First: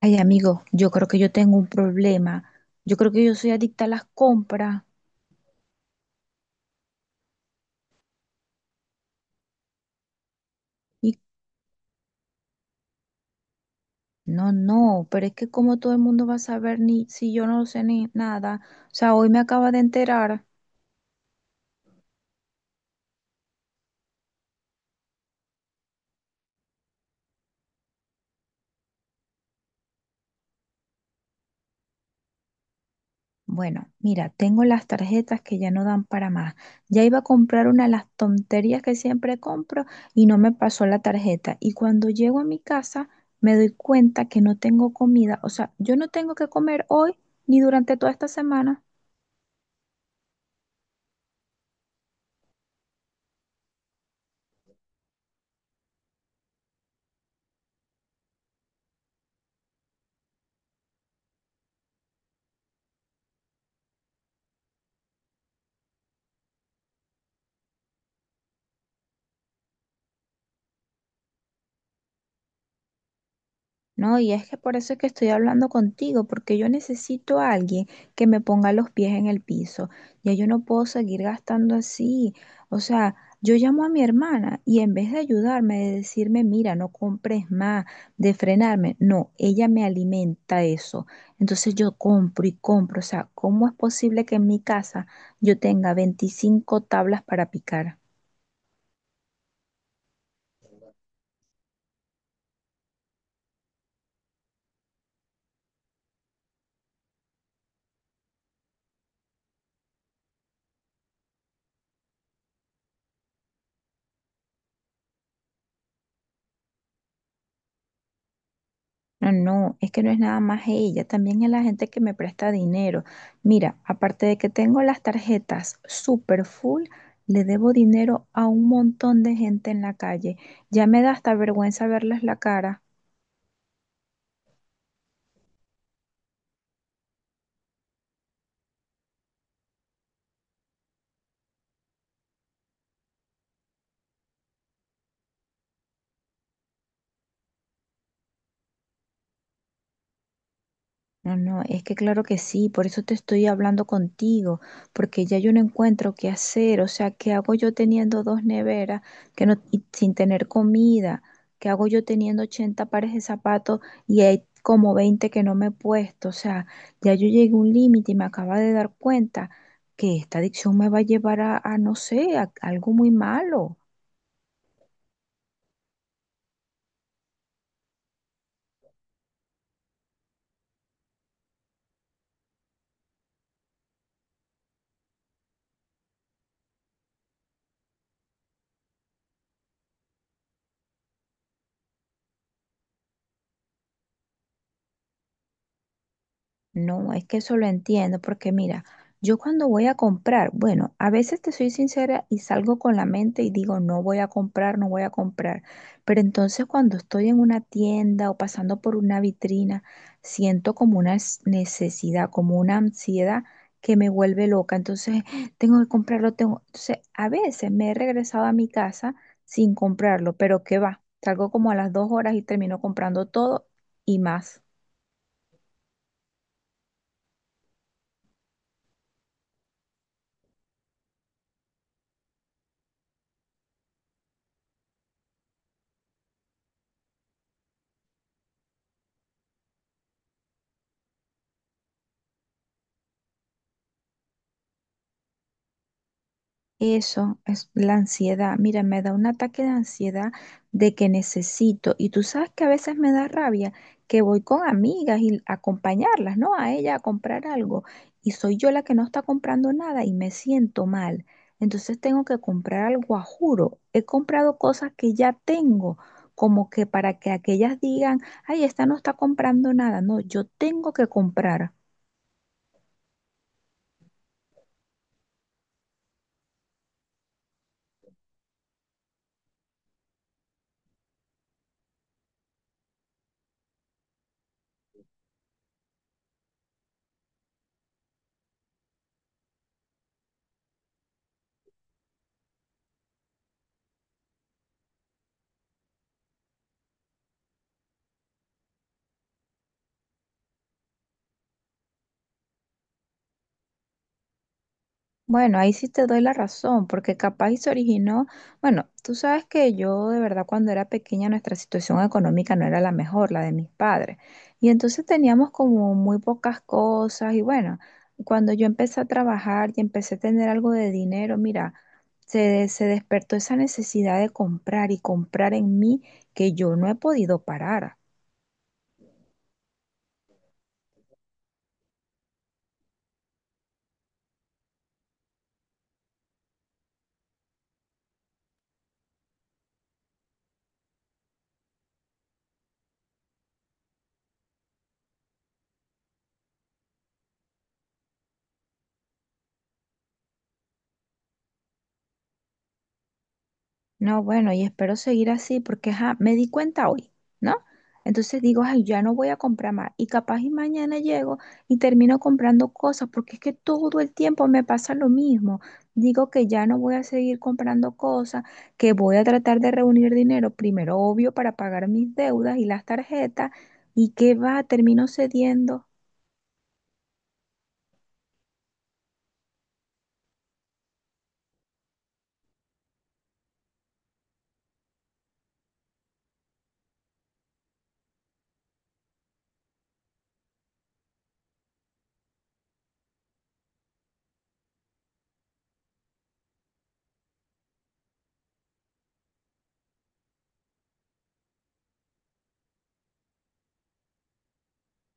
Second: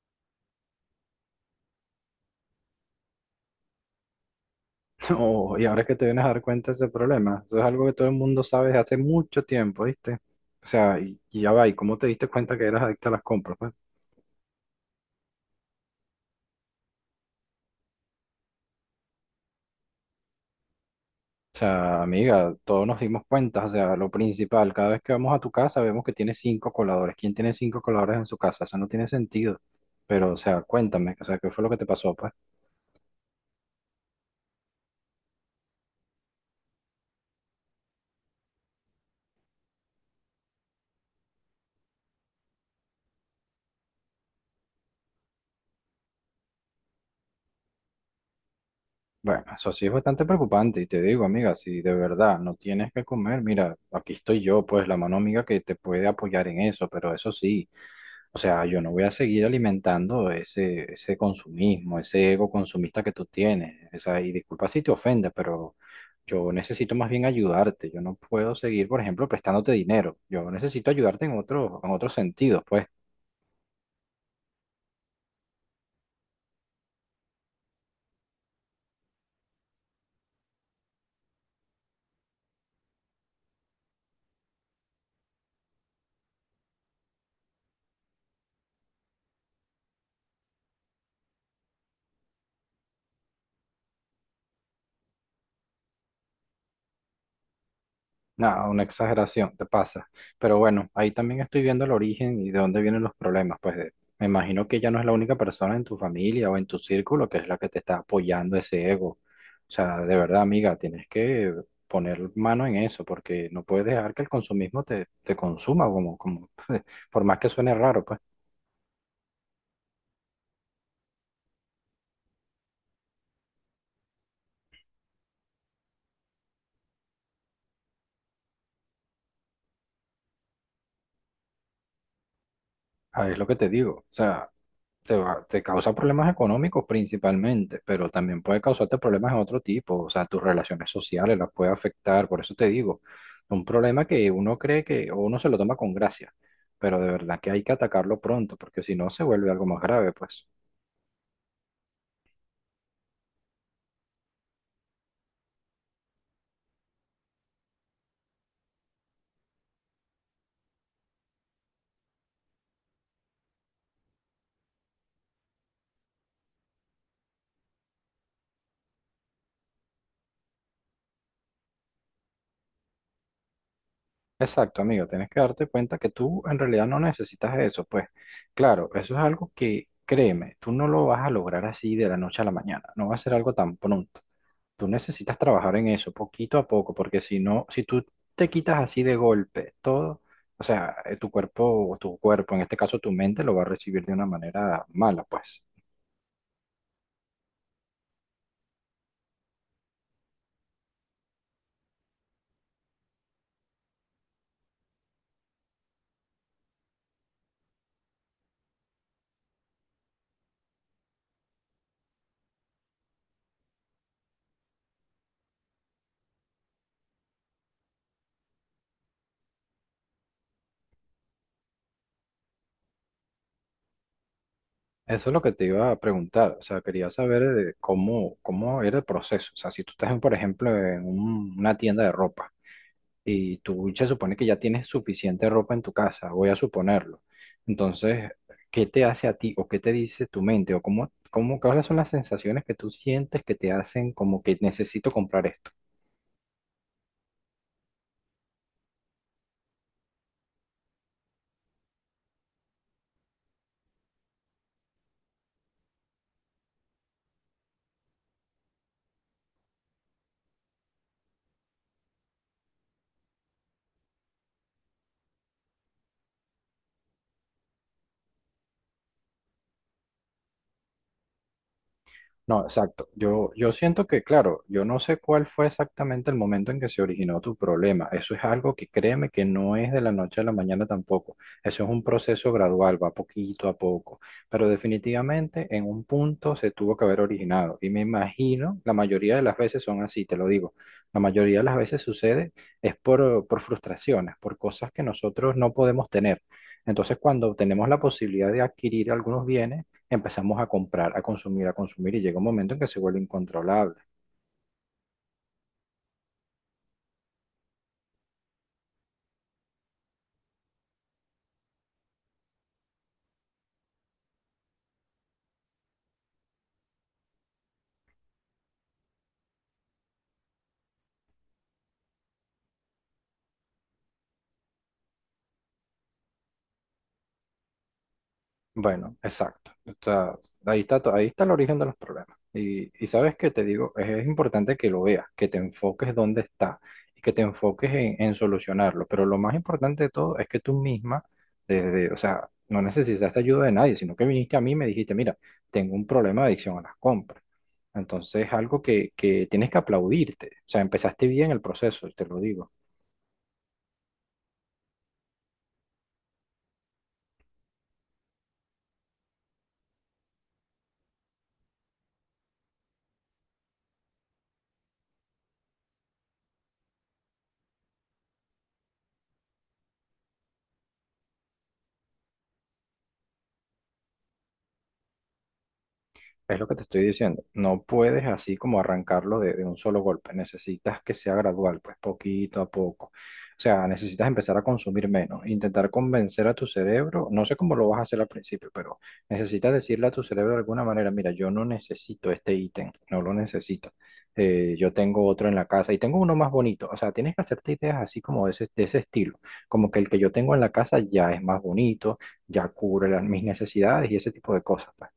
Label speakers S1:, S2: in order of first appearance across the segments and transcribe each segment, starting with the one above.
S1: Ay, amigo, yo creo que yo tengo un problema. Yo creo que yo soy adicta a las compras.
S2: Oh, y ahora es que te vienes a dar cuenta de ese problema. Eso es algo que todo el mundo sabe desde hace mucho tiempo, ¿viste? O sea,
S1: Y
S2: y ya va, ¿y cómo te diste cuenta que eras adicta a las compras, pues?
S1: no, no, pero es que como todo el mundo va a saber ni si yo no sé ni nada. O sea, hoy me acaba de enterar.
S2: O sea, amiga, todos nos dimos cuenta, o sea, lo principal, cada vez que vamos a tu casa vemos que tienes cinco coladores. ¿Quién tiene cinco coladores en su casa? Eso no tiene sentido. Pero, o sea, cuéntame, o sea, ¿qué fue lo que te pasó, pues?
S1: Bueno, mira, tengo las tarjetas que ya no dan para más. Ya iba a comprar una de las tonterías que siempre compro y no me pasó la tarjeta. Y cuando llego a mi casa, me doy cuenta que no tengo comida. O sea, yo no tengo que comer hoy ni durante toda esta semana.
S2: Bueno, eso sí es bastante preocupante y te digo, amiga, si de verdad no tienes que comer, mira, aquí estoy yo, pues, la mano amiga que te puede apoyar en eso, pero eso sí. O sea, yo no voy a seguir alimentando ese consumismo, ese ego consumista que tú tienes. O sea, y disculpa si te ofende, pero yo necesito más bien ayudarte. Yo no puedo seguir, por ejemplo, prestándote dinero. Yo necesito ayudarte en otro, en otros sentidos, pues.
S1: No, y es que por eso es que estoy hablando contigo, porque yo necesito a alguien que me ponga los pies en el piso. Ya yo no puedo seguir gastando así. O sea, yo llamo a mi hermana y en vez de ayudarme, de decirme, mira, no compres más, de frenarme, no, ella me alimenta eso. Entonces yo compro y compro. O sea, ¿cómo es posible que en mi casa yo tenga 25 tablas para picar?
S2: No una exageración, te pasa. Pero bueno, ahí también estoy viendo el origen y de dónde vienen los problemas. Pues de- me imagino que ya no es la única persona en tu familia o en tu círculo que es la que te está apoyando ese ego. O sea, de verdad, amiga, tienes que poner mano en eso porque no puedes dejar que el consumismo te consuma, como, como, por más que suene raro, pues,
S1: No, no, es que no es nada más ella, también es la gente que me presta dinero. Mira, aparte de que tengo las tarjetas super full, le debo dinero a un montón de gente en la calle. Ya me da hasta vergüenza verles la cara.
S2: ah, es lo que te digo. O sea, te va- te causa problemas económicos principalmente, pero también puede causarte problemas de otro tipo, o sea, tus relaciones sociales las puede afectar, por eso te digo, un problema que uno cree que o uno se lo toma con gracia, pero de verdad que hay que atacarlo pronto, porque si no se vuelve algo más grave, pues.
S1: No, no, es que claro que sí, por eso te estoy hablando contigo, porque ya yo no encuentro qué hacer, o sea, ¿qué hago yo teniendo dos neveras que no, y sin tener comida? ¿Qué hago yo teniendo 80 pares de zapatos y hay como 20 que no me he puesto? O sea, ya yo llegué a un límite y me acaba de dar cuenta que esta adicción me va a llevar a no sé, a algo muy malo.
S2: Exacto, amigo, tienes que darte cuenta que tú en realidad no necesitas eso, pues. Claro, eso es algo que, créeme, tú no lo vas a lograr así de la noche a la mañana, no va a ser algo tan pronto. Tú necesitas trabajar en eso poquito a poco, porque si no, si tú te quitas así de golpe todo, o sea, tu cuerpo, en este caso tu mente, lo va a recibir de una manera mala, pues.
S1: No, es que eso lo entiendo, porque mira, yo cuando voy a comprar, bueno, a veces te soy sincera y salgo con la mente y digo, no voy a comprar, no voy a comprar. Pero entonces cuando estoy en una tienda o pasando por una vitrina, siento como una necesidad, como una ansiedad que me vuelve loca. Entonces, tengo que comprarlo, tengo. Entonces, a veces me he regresado a mi casa sin comprarlo, pero qué va, salgo como a las 2 horas y termino comprando todo y más.
S2: Eso es lo que te iba a preguntar, o sea, quería saber cómo, cómo era el proceso, o sea, si tú estás, en, por ejemplo, en un- una tienda de ropa. Y tú se supone que ya tienes suficiente ropa en tu casa, voy a suponerlo. Entonces, ¿qué te hace a ti o qué te dice tu mente o cómo, cómo, cuáles son las sensaciones que tú sientes que te hacen como que necesito comprar esto?
S1: Eso es la ansiedad. Mira, me da un ataque de ansiedad de que necesito. Y tú sabes que a veces me da rabia que voy con amigas y a acompañarlas, ¿no? A ella a comprar algo. Y soy yo la que no está comprando nada y me siento mal. Entonces tengo que comprar algo a juro. He comprado cosas que ya tengo, como que para que aquellas digan, ay, esta no está comprando nada. No, yo tengo que comprar.
S2: No, exacto. Yo siento que, claro, yo no sé cuál fue exactamente el momento en que se originó tu problema. Eso es algo que créeme que no es de la noche a la mañana tampoco. Eso es un proceso gradual, va poquito a poco. Pero definitivamente en un punto se tuvo que haber originado. Y me imagino, la mayoría de las veces son así, te lo digo. La mayoría de las veces sucede es por frustraciones, por cosas que nosotros no podemos tener. Entonces, cuando tenemos la posibilidad de adquirir algunos bienes, empezamos a comprar, a consumir y llega un momento en que se vuelve incontrolable.
S1: Bueno, ahí sí te doy la razón, porque capaz y se originó, bueno, tú sabes que yo de verdad cuando era pequeña nuestra situación económica no era la mejor, la de mis padres, y entonces teníamos como muy pocas cosas y bueno, cuando yo empecé a trabajar y empecé a tener algo de dinero, mira, se despertó esa necesidad de comprar y comprar en mí que yo no he podido parar.
S2: Bueno, exacto. Está- ahí está, to- ahí está el origen de los problemas. Y sabes que te digo, es importante que lo veas, que te enfoques dónde está y que te enfoques en solucionarlo. Pero lo más importante de todo es que tú misma, desde, o sea, no necesitaste ayuda de nadie, sino que viniste a mí y me dijiste, mira, tengo un problema de adicción a las compras. Entonces es algo que tienes que aplaudirte. O sea, empezaste bien el proceso, te lo digo.
S1: No, bueno, y espero seguir así porque ajá, me di cuenta hoy, ¿no? Entonces digo, ay, ya no voy a comprar más. Y capaz y mañana llego y termino comprando cosas porque es que todo el tiempo me pasa lo mismo. Digo que ya no voy a seguir comprando cosas, que voy a tratar de reunir dinero, primero obvio, para pagar mis deudas y las tarjetas, y que va, termino cediendo.
S2: Es lo que te estoy diciendo. No puedes así como arrancarlo de un solo golpe. Necesitas que sea gradual, pues poquito a poco. O sea, necesitas empezar a consumir menos, intentar convencer a tu cerebro. No sé cómo lo vas a hacer al principio, pero necesitas decirle a tu cerebro de alguna manera, mira, yo no necesito este ítem, no lo necesito. Yo tengo otro en la casa y tengo uno más bonito. O sea, tienes que hacerte ideas así como de ese estilo. Como que el que yo tengo en la casa ya es más bonito, ya cubre las, mis necesidades y ese tipo de cosas. Pues.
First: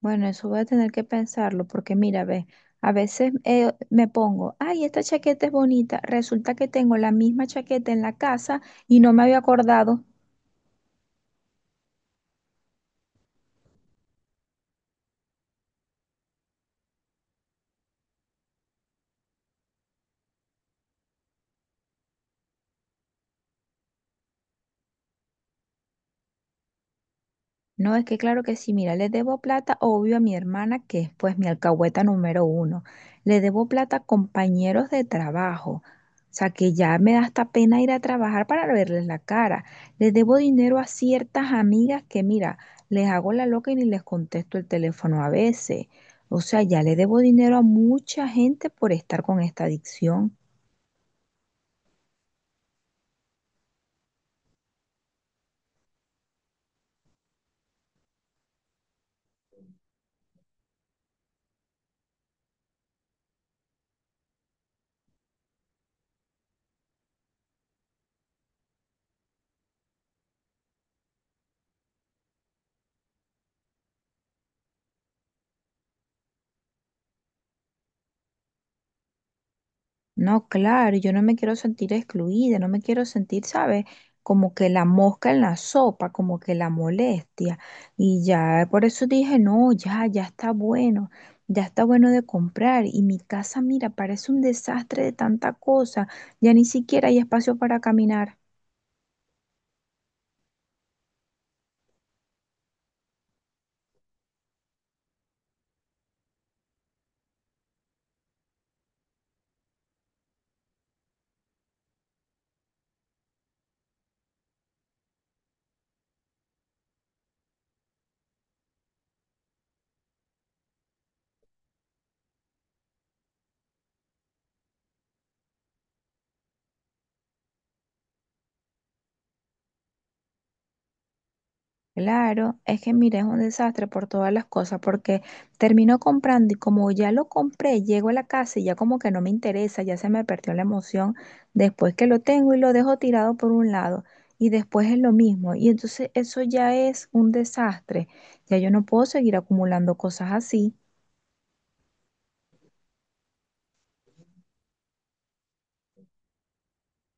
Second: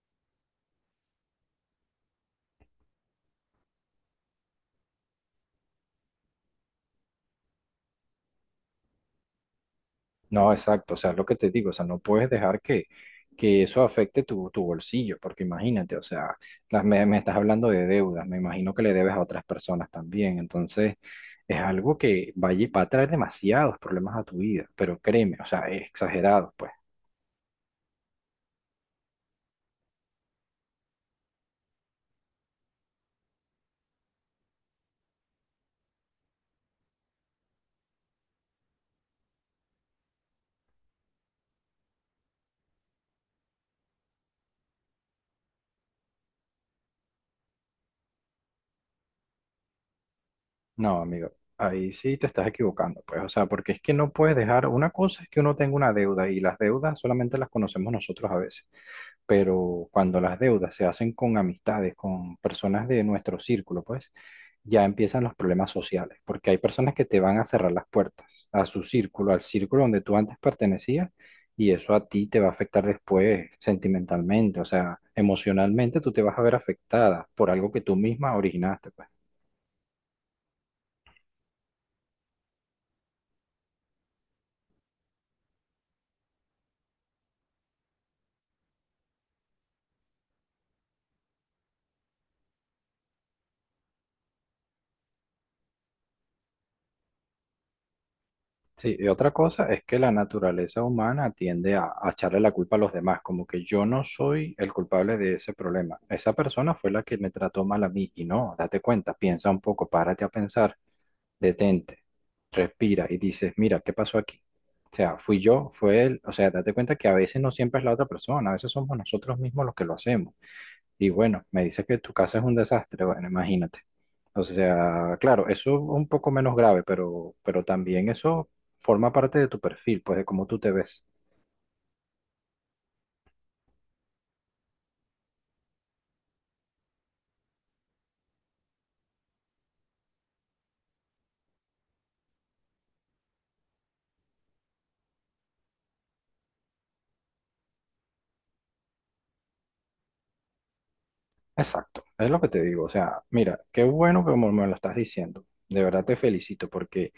S1: Bueno, eso voy a tener que pensarlo, porque mira, ve, a veces me pongo, ay, esta chaqueta es bonita, resulta que tengo la misma chaqueta en la casa y no me había acordado.
S2: No, exacto, o sea, lo que te digo, o sea, no puedes dejar que eso afecte tu, tu bolsillo, porque imagínate, o sea, las, me estás hablando de deudas, me imagino que le debes a otras personas también, entonces es algo que va, a lle- va a traer demasiados problemas a tu vida, pero créeme, o sea, es exagerado, pues.
S1: No, es que claro que sí, mira, le debo plata, obvio, a mi hermana, que es pues mi alcahueta número uno. Le debo plata a compañeros de trabajo. O sea, que ya me da hasta pena ir a trabajar para verles la cara. Le debo dinero a ciertas amigas que, mira, les hago la loca y ni les contesto el teléfono a veces. O sea, ya le debo dinero a mucha gente por estar con esta adicción.
S2: No, amigo, ahí sí te estás equivocando, pues, o sea, porque es que no puedes dejar, una cosa es que uno tenga una deuda y las deudas solamente las conocemos nosotros a veces. Pero cuando las deudas se hacen con amistades, con personas de nuestro círculo, pues ya empiezan los problemas sociales, porque hay personas que te van a cerrar las puertas a su círculo, al círculo donde tú antes pertenecías, y eso a ti te va a afectar después sentimentalmente, o sea, emocionalmente tú te vas a ver afectada por algo que tú misma originaste, pues.
S1: No, claro, yo no me quiero sentir excluida, no me quiero sentir, ¿sabes? Como que la mosca en la sopa, como que la molestia. Y ya, por eso dije, no, ya, ya está bueno de comprar. Y mi casa, mira, parece un desastre de tanta cosa, ya ni siquiera hay espacio para caminar.
S2: Sí, y otra cosa es que la naturaleza humana tiende a echarle la culpa a los demás, como que yo no soy el culpable de ese problema. Esa persona fue la que me trató mal a mí y no, date cuenta, piensa un poco, párate a pensar, detente, respira y dices, mira, ¿qué pasó aquí? O sea, fui yo, fue él, o sea, date cuenta que a veces no siempre es la otra persona, a veces somos nosotros mismos los que lo hacemos. Y bueno, me dices que tu casa es un desastre, bueno, imagínate. O sea, claro, eso es un poco menos grave, pero también eso forma parte de tu perfil, pues de cómo tú te ves.
S1: Claro, es que mira, es un desastre por todas las cosas, porque termino comprando y como ya lo compré, llego a la casa y ya como que no me interesa, ya se me perdió la emoción después que lo tengo y lo dejo tirado por un lado y después es lo mismo. Y entonces eso ya es un desastre. Ya yo no puedo seguir acumulando cosas así.
S2: Exacto, es lo que te digo. O sea, mira, qué bueno que como me lo estás diciendo. De verdad te felicito porque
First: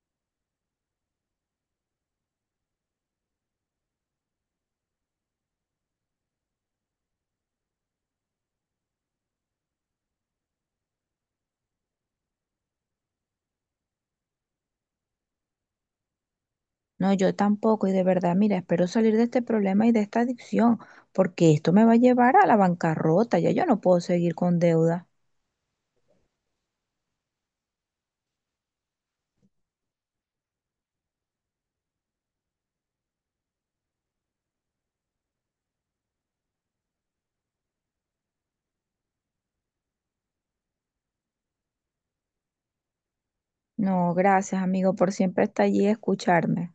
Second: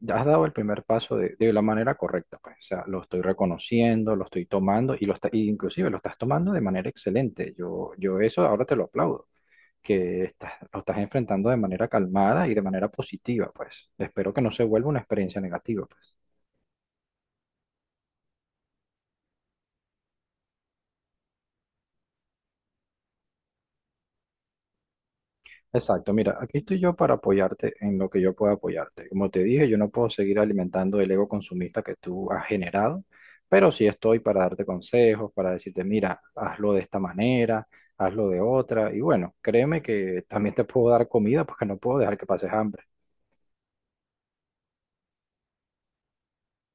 S2: ya has dado el primer paso de la manera correcta, pues. O sea, lo estoy reconociendo, lo estoy tomando y lo está, y inclusive lo estás tomando de manera excelente. Yo eso ahora te lo aplaudo. Que estás, lo estás enfrentando de manera calmada y de manera positiva, pues. Espero que no se vuelva una experiencia negativa, pues.
S1: No, yo tampoco y de verdad, mira, espero salir de este problema y de esta adicción, porque esto me va a llevar a la bancarrota, ya yo no puedo seguir con deuda.
S2: Exacto, mira, aquí estoy yo para apoyarte en lo que yo pueda apoyarte. Como te dije, yo no puedo seguir alimentando el ego consumista que tú has generado, pero sí estoy para darte consejos, para decirte, mira, hazlo de esta manera, hazlo de otra, y bueno, créeme que también te puedo dar comida porque no puedo dejar que pases hambre.
S1: No, gracias, amigo, por siempre estar allí y escucharme.